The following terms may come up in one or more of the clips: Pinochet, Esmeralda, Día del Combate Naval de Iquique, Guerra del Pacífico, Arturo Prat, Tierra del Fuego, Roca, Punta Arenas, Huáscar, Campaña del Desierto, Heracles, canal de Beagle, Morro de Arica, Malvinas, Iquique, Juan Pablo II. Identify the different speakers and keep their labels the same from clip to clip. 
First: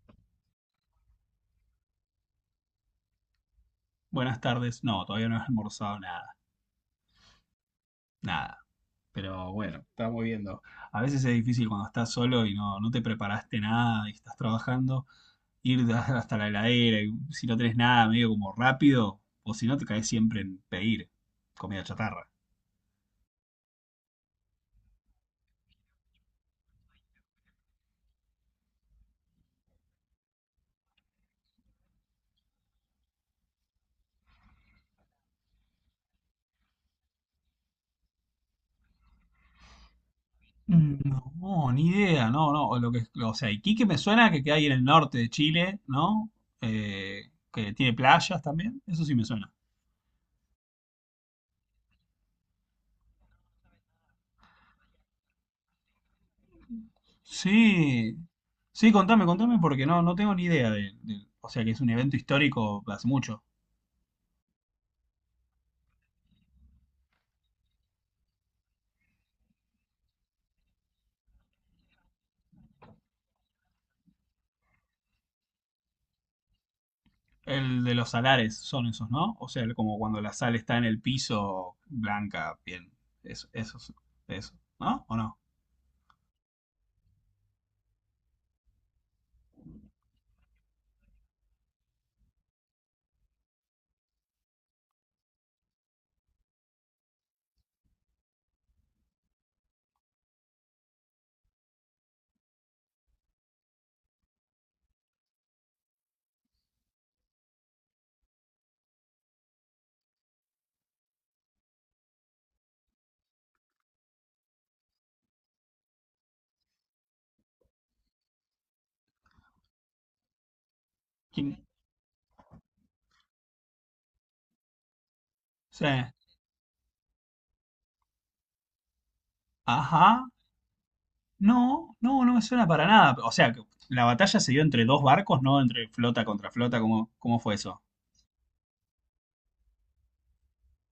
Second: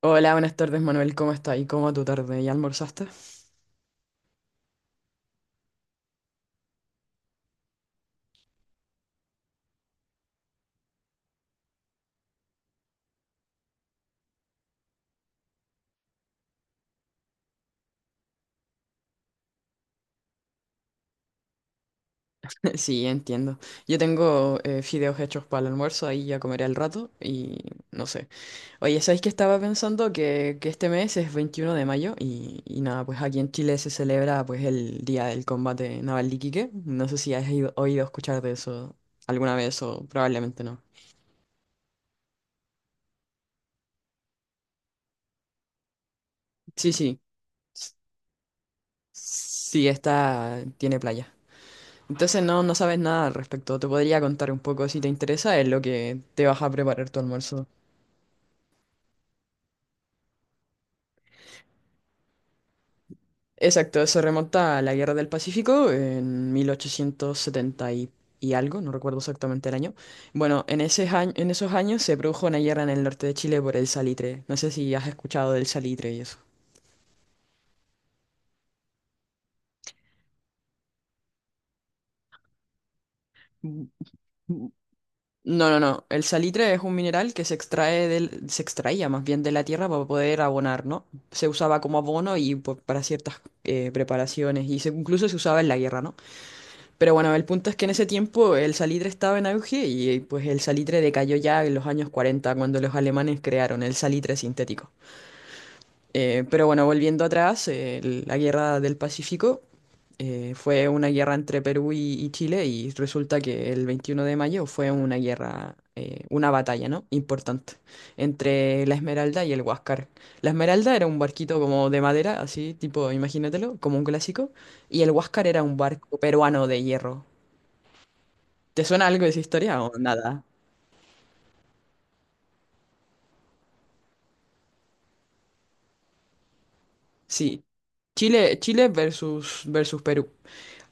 Speaker 1: Hola, buenas tardes Manuel, ¿cómo estás? ¿Y cómo va tu tarde? ¿Ya almorzaste?
Speaker 2: Buenas tardes. No, todavía no he almorzado nada. Pero bueno, estamos viendo. A veces es difícil cuando estás solo y no te preparaste nada y estás trabajando, hasta la heladera y si no tenés nada, medio como rápido, o si no te caes siempre en pedir comida chatarra.
Speaker 1: Sí, entiendo. Yo tengo fideos hechos para el almuerzo, ahí ya comeré al rato y no sé. Oye, ¿sabéis que estaba pensando que este mes es 21 de mayo y nada, pues aquí en Chile se celebra pues el Día del Combate Naval de Iquique? No sé si has oído escuchar de eso alguna vez, o probablemente no.
Speaker 2: Mm, no, ni idea, no. O sea, Iquique me suena que queda ahí en el norte de Chile, ¿no?
Speaker 1: Sí, sí.
Speaker 2: Que tiene
Speaker 1: S-
Speaker 2: playas también, eso sí me suena.
Speaker 1: Sí, esta tiene playa. Entonces no, no sabes nada al respecto. Te podría contar un poco si te interesa, es lo que te vas a preparar tu almuerzo.
Speaker 2: Sí, sí, contame, contame, porque no tengo ni idea o sea, que es un evento histórico hace mucho.
Speaker 1: Exacto, eso remonta a la Guerra del Pacífico en 1870 y algo, no recuerdo exactamente el año. Bueno, en ese año, en esos años se produjo una guerra en el norte de Chile por el salitre. No sé si has escuchado del salitre y eso.
Speaker 2: El de los salares son esos, ¿no? O sea, el- como cuando la sal está en el piso, blanca, bien. Eso, eso, ¿no? ¿O no?
Speaker 1: No, no, no. El salitre es un mineral que se extrae se extraía más bien de la tierra para poder abonar, ¿no? Se usaba como abono y pues, para ciertas preparaciones y se, incluso se usaba en la guerra, ¿no? Pero bueno, el punto es que en ese tiempo el salitre estaba en auge y pues el salitre decayó ya en los años 40, cuando los alemanes crearon el salitre sintético. Pero bueno, volviendo atrás, la Guerra del Pacífico fue una guerra entre Perú y Chile, y resulta que el 21 de mayo fue una guerra, una batalla, ¿no?, importante, entre la Esmeralda y el Huáscar. La Esmeralda era un barquito
Speaker 2: ¿Quién?
Speaker 1: como de madera, así, tipo, imagínatelo, como un clásico, y el Huáscar era un
Speaker 2: Sí.
Speaker 1: barco peruano de hierro. ¿Te suena algo de esa historia o
Speaker 2: Ajá.
Speaker 1: nada?
Speaker 2: No, no, no me suena para nada. O sea, que la batalla se dio entre dos barcos, ¿no? Entre flota contra flota, ¿cómo, cómo fue
Speaker 1: Sí.
Speaker 2: eso?
Speaker 1: Chile, Chile versus Perú.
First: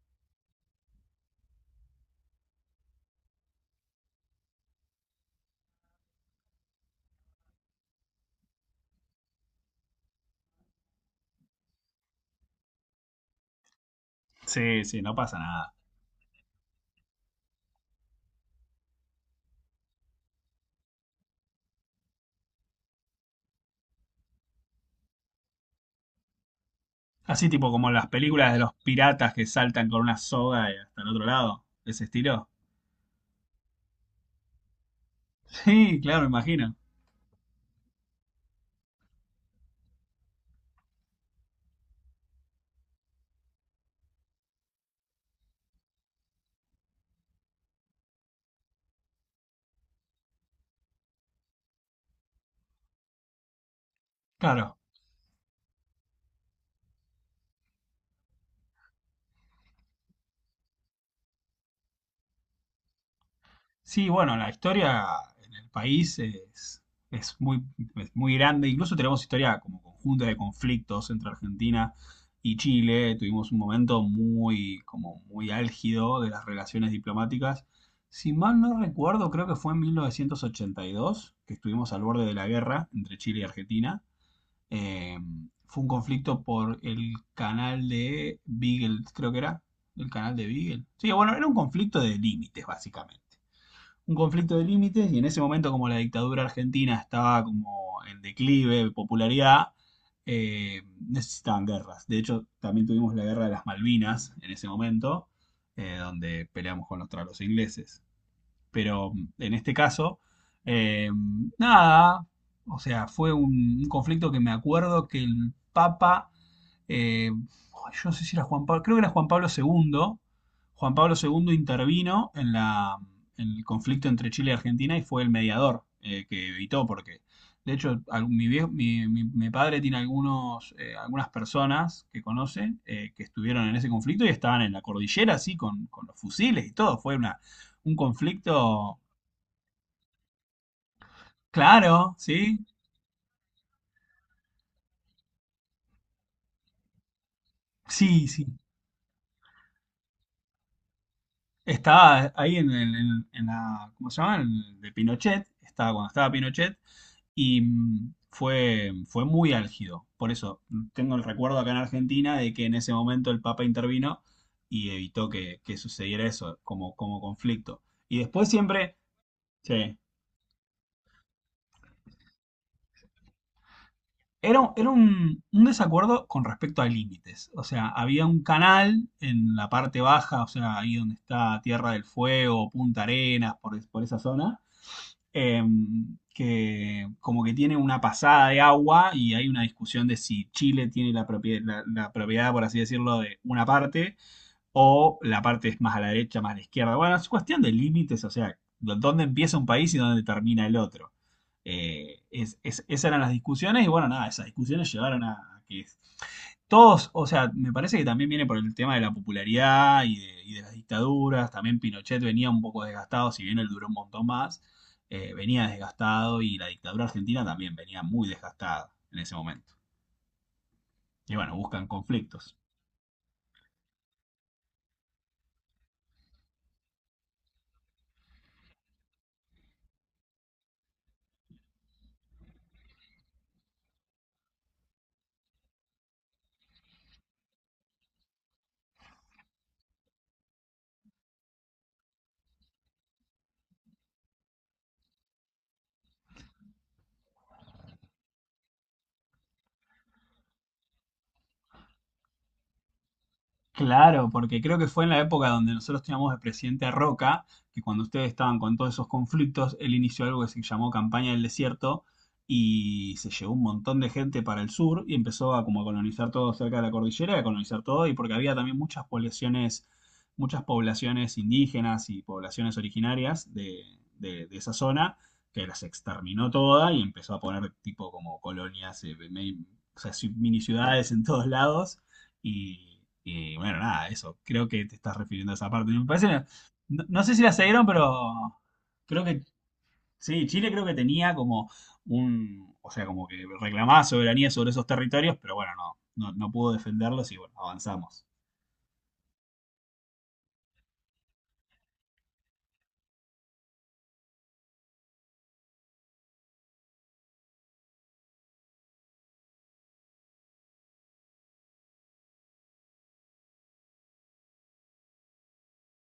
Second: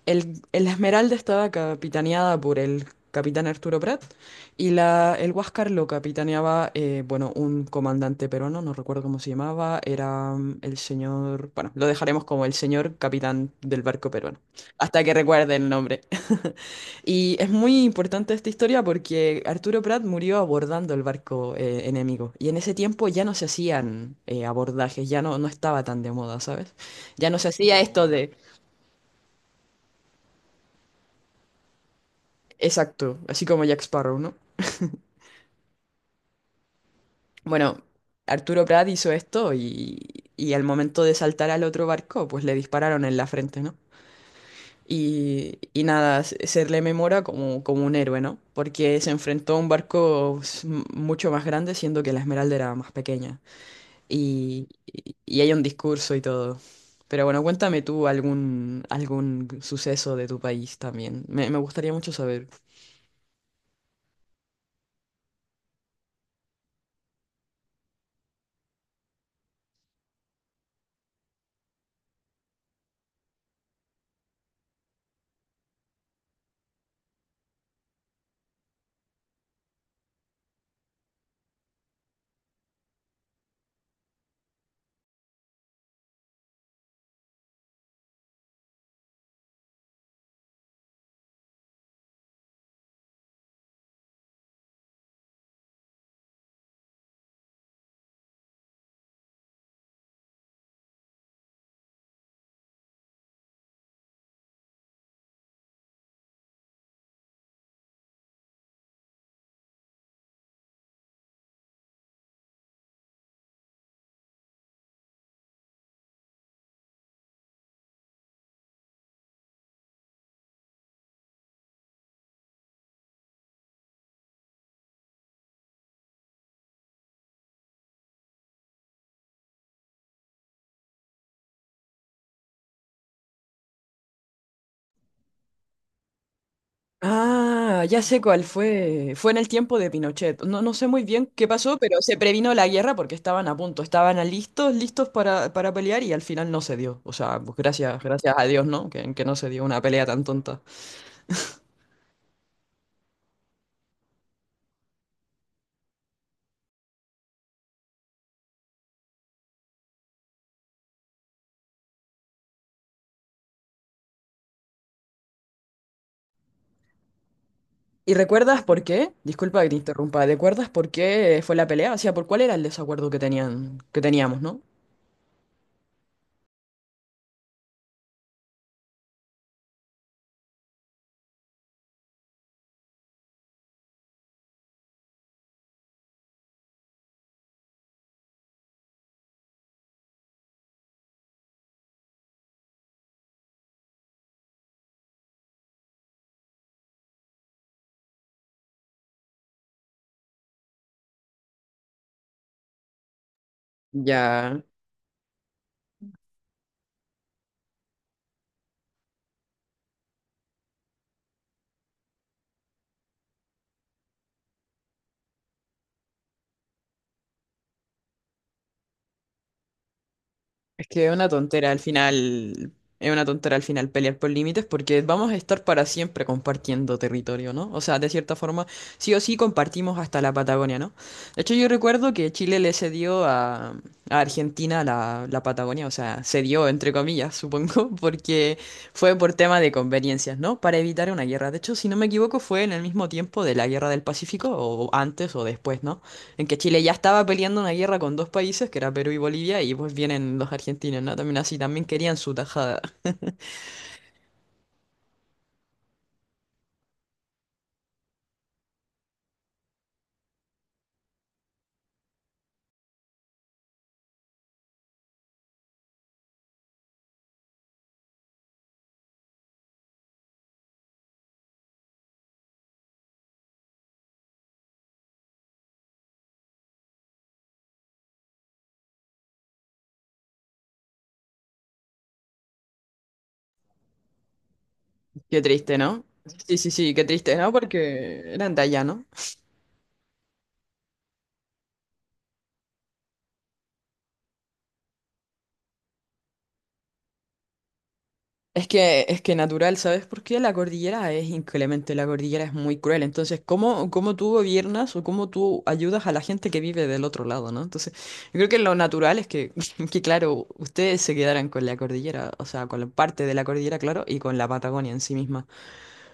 Speaker 1: El Esmeralda estaba capitaneada por el capitán Arturo Prat, y el Huáscar lo capitaneaba, bueno, un comandante peruano, no recuerdo cómo se llamaba, era el señor, bueno, lo dejaremos como el señor capitán del barco peruano,
Speaker 2: Sí, sí,
Speaker 1: hasta que
Speaker 2: no pasa
Speaker 1: recuerde el
Speaker 2: nada.
Speaker 1: nombre. Y es muy importante esta historia porque Arturo Prat murió abordando el barco enemigo, y en ese tiempo ya no se hacían abordajes, ya no, no estaba tan de moda, ¿sabes? Ya no se
Speaker 2: Así tipo
Speaker 1: hacía
Speaker 2: como
Speaker 1: esto
Speaker 2: las
Speaker 1: de…
Speaker 2: películas de los piratas que saltan con una soga y hasta el otro lado. Ese estilo.
Speaker 1: Exacto, así como Jack Sparrow, ¿no?
Speaker 2: Sí, claro, imagino.
Speaker 1: Bueno, Arturo Prat hizo esto y al momento de saltar al otro barco, pues le dispararon en la frente, ¿no? Y nada, se le memora como, como un héroe, ¿no? Porque se enfrentó a un barco mucho más grande, siendo que la Esmeralda era más pequeña. Y,
Speaker 2: Claro.
Speaker 1: y- y hay un discurso y todo. Pero bueno, cuéntame tú algún, algún suceso de tu país también. Me gustaría mucho saber.
Speaker 2: Sí, bueno, la historia en el país es muy, es muy grande. Incluso tenemos historia como conjunta de conflictos entre Argentina y Chile. Tuvimos un momento muy, como muy álgido de las relaciones diplomáticas. Si mal no recuerdo, creo que fue en 1982 que estuvimos al borde de la guerra entre Chile y Argentina. Eh, Fue un conflicto por el canal de Beagle, creo que era. El canal de Beagle. Sí, bueno, era un conflicto de límites, básicamente. Un conflicto de límites y en ese momento como la dictadura argentina estaba como en declive de popularidad, eh, necesitaban guerras. De hecho, también tuvimos la guerra de las Malvinas en ese momento, donde peleamos contra los ingleses pero en este caso, eh, nada, o sea, fue un conflicto que me acuerdo que el Papa eh, yo no sé si era Juan Pablo, creo que era Juan Pablo II. Juan Pablo II intervino en el conflicto entre Chile y Argentina y fue el mediador, que evitó, porque de hecho al- mi, vie- mi- mi padre tiene algunos, algunas personas que conoce que estuvieron en ese conflicto y estaban en la cordillera, así, con los fusiles y todo.
Speaker 1: Ah,
Speaker 2: Un
Speaker 1: ya sé cuál
Speaker 2: conflicto,
Speaker 1: fue. Fue en el tiempo de Pinochet. No, no sé muy bien qué pasó, pero
Speaker 2: claro,
Speaker 1: se previno
Speaker 2: ¿sí?
Speaker 1: la guerra porque estaban a punto, estaban a listos, listos para pelear, y al final no se dio. O sea, pues gracias,
Speaker 2: Sí,
Speaker 1: gracias a
Speaker 2: sí.
Speaker 1: Dios, ¿no?, que no se dio una pelea tan tonta.
Speaker 2: Estaba ahí en la, ¿cómo se llama? En el de Pinochet, estaba cuando estaba Pinochet y mm, fue muy álgido. Por eso mm, tengo el recuerdo acá en Argentina de que en ese momento el Papa intervino y evitó que sucediera eso como, como conflicto.
Speaker 1: ¿Y
Speaker 2: Y después
Speaker 1: recuerdas por
Speaker 2: siempre,
Speaker 1: qué? Disculpa que te
Speaker 2: sí,
Speaker 1: interrumpa. ¿Recuerdas por qué fue la pelea? O sea, ¿por cuál era el desacuerdo que tenían, que teníamos, ¿no?
Speaker 2: era un desacuerdo con respecto a límites. O sea, había un canal en la parte baja, o sea, ahí donde está Tierra del Fuego, Punta Arenas, por esa zona, eh, que como que tiene una pasada de agua y hay una discusión de si Chile tiene la propiedad, la propiedad, por así decirlo, de una parte o la parte es más a la derecha, más a la izquierda. Bueno, es cuestión de límites, o sea, dónde empieza un país y dónde termina el otro. Esas eran las discusiones y bueno, nada, esas
Speaker 1: Ya.
Speaker 2: discusiones llevaron a que todos, o sea, me parece que también viene por el tema de la popularidad y de las dictaduras. También Pinochet venía un poco desgastado, si bien él duró un montón más, venía desgastado y la dictadura argentina también venía muy desgastada en ese momento.
Speaker 1: Es que es una
Speaker 2: Y bueno,
Speaker 1: tontera al
Speaker 2: buscan conflictos.
Speaker 1: final, es una tontera al final pelear por límites, porque vamos a estar para siempre compartiendo territorio, ¿no? O sea, de cierta forma, sí o sí compartimos hasta la Patagonia, ¿no? De hecho, yo recuerdo que Chile le cedió a Argentina la, la Patagonia, o sea, cedió entre comillas, supongo, porque fue por tema de conveniencias, ¿no? Para evitar una guerra. De hecho, si no me equivoco, fue en el mismo tiempo de la Guerra del Pacífico, o antes o después, ¿no? En que Chile ya estaba peleando una guerra con dos países, que era Perú y Bolivia, y pues vienen los argentinos, ¿no? También así, también querían su tajada.
Speaker 2: Claro, porque creo que fue en la época donde nosotros teníamos de presidente a Roca, que cuando ustedes estaban con todos esos conflictos, él inició algo que se llamó Campaña del Desierto y se llevó un montón de gente para el sur y empezó a como a colonizar todo cerca de la cordillera, a colonizar todo y porque había también muchas poblaciones indígenas y poblaciones originarias de, de esa zona que las exterminó toda y empezó a poner tipo como colonias, o sea, mini ciudades en todos lados. Y bueno, nada, eso. Creo que te estás
Speaker 1: Qué
Speaker 2: refiriendo a esa
Speaker 1: triste,
Speaker 2: parte.
Speaker 1: ¿no?
Speaker 2: Me parece,
Speaker 1: Sí, sí, sí, qué
Speaker 2: no, no sé
Speaker 1: triste,
Speaker 2: si
Speaker 1: ¿no?
Speaker 2: la seguieron,
Speaker 1: Porque eran
Speaker 2: pero
Speaker 1: de allá, ¿no?
Speaker 2: creo que sí, Chile creo que tenía como un, o sea, como que reclamaba soberanía sobre esos territorios, pero bueno, no, no, no pudo defenderlos y bueno, avanzamos.
Speaker 1: Es que natural, ¿sabes? Porque la cordillera es inclemente, la cordillera es muy cruel. Entonces, ¿cómo, cómo tú gobiernas o cómo tú ayudas a la gente que vive del otro lado, ¿no? Entonces, yo creo que lo natural es que, que claro, ustedes se quedaran con la cordillera, o sea, con la parte de la cordillera, claro, y con la Patagonia en sí misma.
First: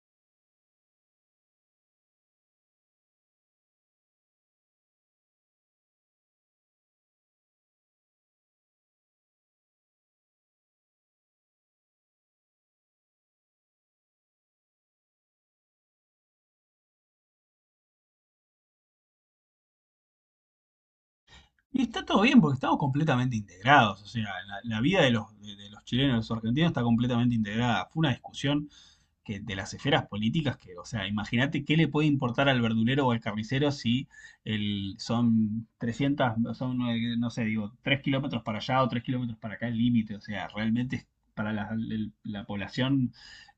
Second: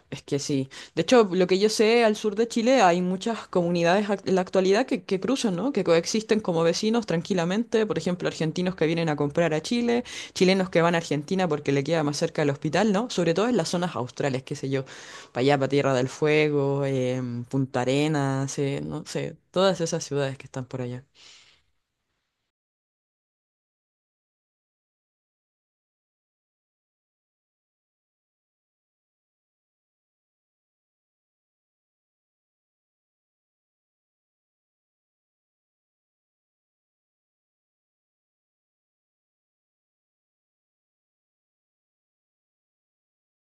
Speaker 1: Es que sí. De hecho, lo que yo sé, al sur de Chile hay muchas comunidades en la actualidad que cruzan, ¿no?, que coexisten como vecinos tranquilamente. Por ejemplo, argentinos que vienen a comprar a Chile, chilenos que van a Argentina porque le queda más cerca el hospital, ¿no? Sobre todo en las zonas australes, qué sé yo, para allá, para Tierra del Fuego, Punta Arenas, no sé, todas esas ciudades que están por allá.
Speaker 2: Y está todo bien porque estamos completamente integrados, o sea, la vida de los chilenos, de los argentinos está completamente integrada. Fue una discusión que de las esferas políticas que, o sea, imagínate qué le puede importar al verdulero o al carnicero si el, son 300, son, no sé, digo, 3 kilómetros para allá o 3 kilómetros para acá el límite, o sea, para la población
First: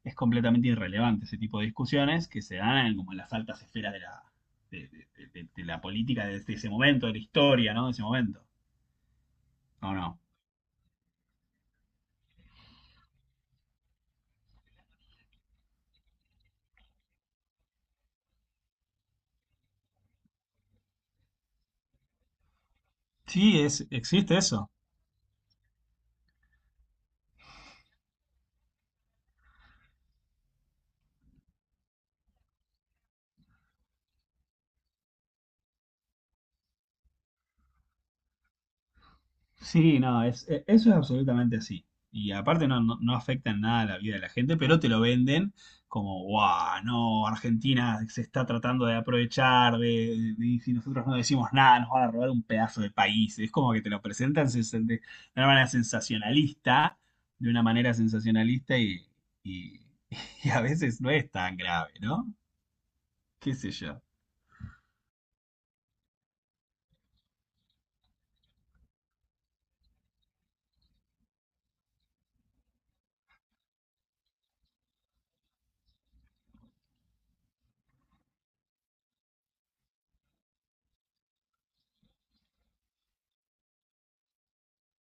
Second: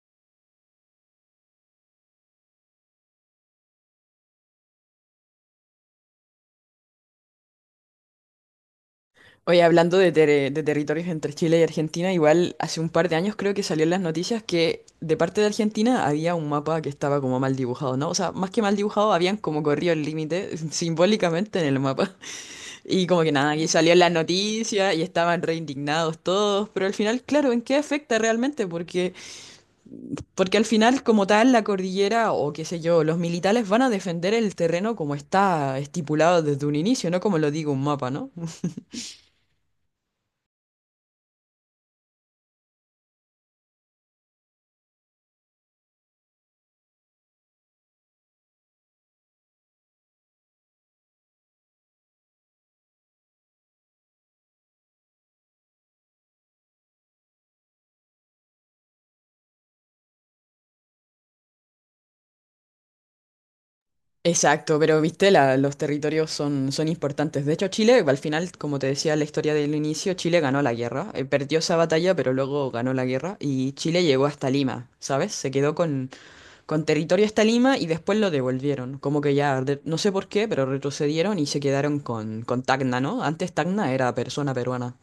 Speaker 2: es completamente irrelevante ese tipo de discusiones que se dan en, como en las altas esferas de la política de ese momento, de la historia, ¿no? De ese momento.
Speaker 1: Oye,
Speaker 2: ¿O
Speaker 1: hablando de,
Speaker 2: no?
Speaker 1: de territorios entre Chile y Argentina, igual hace un par de años creo que salió en las noticias que de parte de Argentina había un mapa que estaba como mal dibujado, ¿no? O sea, más que mal dibujado, habían como corrido el límite simbólicamente en el mapa. Y como que nada,
Speaker 2: Sí,
Speaker 1: aquí
Speaker 2: es,
Speaker 1: salió en las
Speaker 2: existe eso.
Speaker 1: noticias y estaban re indignados todos, pero al final, claro, ¿en qué afecta realmente? Porque al final, como tal, la cordillera o qué sé yo, los militares van a defender el terreno como está estipulado desde un inicio, no como lo digo un mapa, ¿no?
Speaker 2: Sí, no, es, eso es absolutamente así. Y aparte no, no, no afecta en nada la vida de la gente, pero te lo venden como, guau, no, Argentina se está tratando de aprovechar, y si nosotros no decimos nada, nos van a robar un pedazo de país. Es como que te lo presentan de una manera sensacionalista, de una manera sensacionalista y, y a veces no es tan grave, ¿no? ¿Qué sé yo?
Speaker 1: Exacto, pero viste, los territorios son, son importantes. De hecho, Chile, al final, como te decía la historia del inicio, Chile ganó la guerra. Perdió esa batalla, pero luego ganó la guerra y Chile llegó hasta Lima, ¿sabes? Se quedó con territorio hasta Lima, y después lo devolvieron. Como que ya, no sé por qué, pero retrocedieron y se quedaron con Tacna, ¿no? Antes Tacna era persona peruana.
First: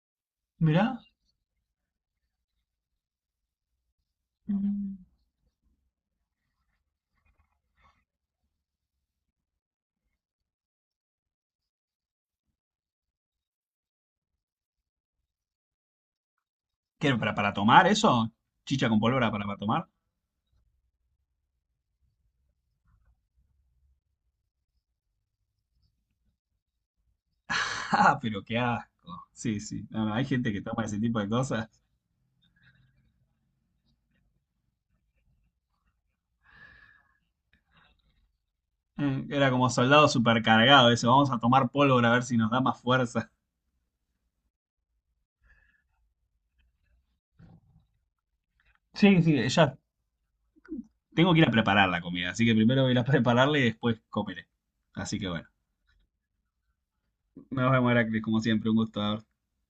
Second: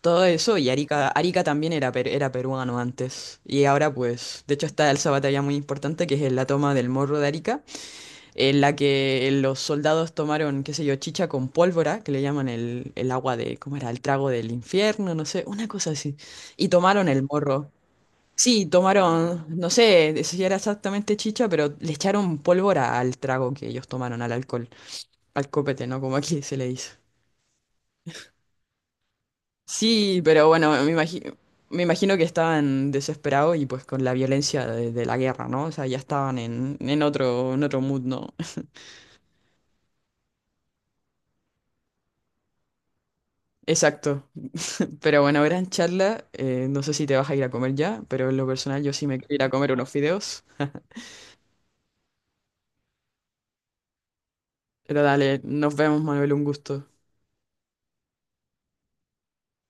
Speaker 1: Todo eso y
Speaker 2: Mirá,
Speaker 1: Arica, Arica también era, era peruano antes. Y ahora pues, de hecho, está
Speaker 2: mm,
Speaker 1: esa batalla muy importante que es la toma del Morro de Arica, en la que los soldados tomaron, qué sé yo, chicha con pólvora, que le llaman el agua de, ¿cómo era?, el trago del infierno, no sé, una cosa así. Y tomaron
Speaker 2: ¿qué,
Speaker 1: el
Speaker 2: para
Speaker 1: morro.
Speaker 2: tomar eso?
Speaker 1: Sí,
Speaker 2: ¿Chicha con pólvora
Speaker 1: tomaron,
Speaker 2: para
Speaker 1: no
Speaker 2: tomar?
Speaker 1: sé si era exactamente chicha, pero le echaron pólvora al trago que ellos tomaron, al alcohol, al copete, ¿no?, como aquí se le dice.
Speaker 2: Ah, pero qué asco. Sí, sí. No, no,
Speaker 1: Sí,
Speaker 2: hay
Speaker 1: pero
Speaker 2: gente que
Speaker 1: bueno,
Speaker 2: toma ese tipo de cosas.
Speaker 1: me imagino que estaban desesperados y pues con la violencia de la guerra, ¿no? O sea, ya estaban en otro mood, ¿no?
Speaker 2: Era como soldado supercargado eso. Vamos a tomar pólvora a ver si nos da más fuerza.
Speaker 1: Exacto. Pero bueno, gran charla. No sé si te vas a ir a comer ya, pero en lo personal yo sí me
Speaker 2: Sí,
Speaker 1: quiero
Speaker 2: sí,
Speaker 1: ir a comer
Speaker 2: ya
Speaker 1: unos fideos.
Speaker 2: tengo que ir a preparar la comida. Así que primero voy a ir a prepararla y después comeré.
Speaker 1: Pero
Speaker 2: Así que
Speaker 1: dale,
Speaker 2: bueno.
Speaker 1: nos vemos, Manuel, un gusto.
Speaker 2: Nos vemos, Heracles, como siempre. Un gusto haber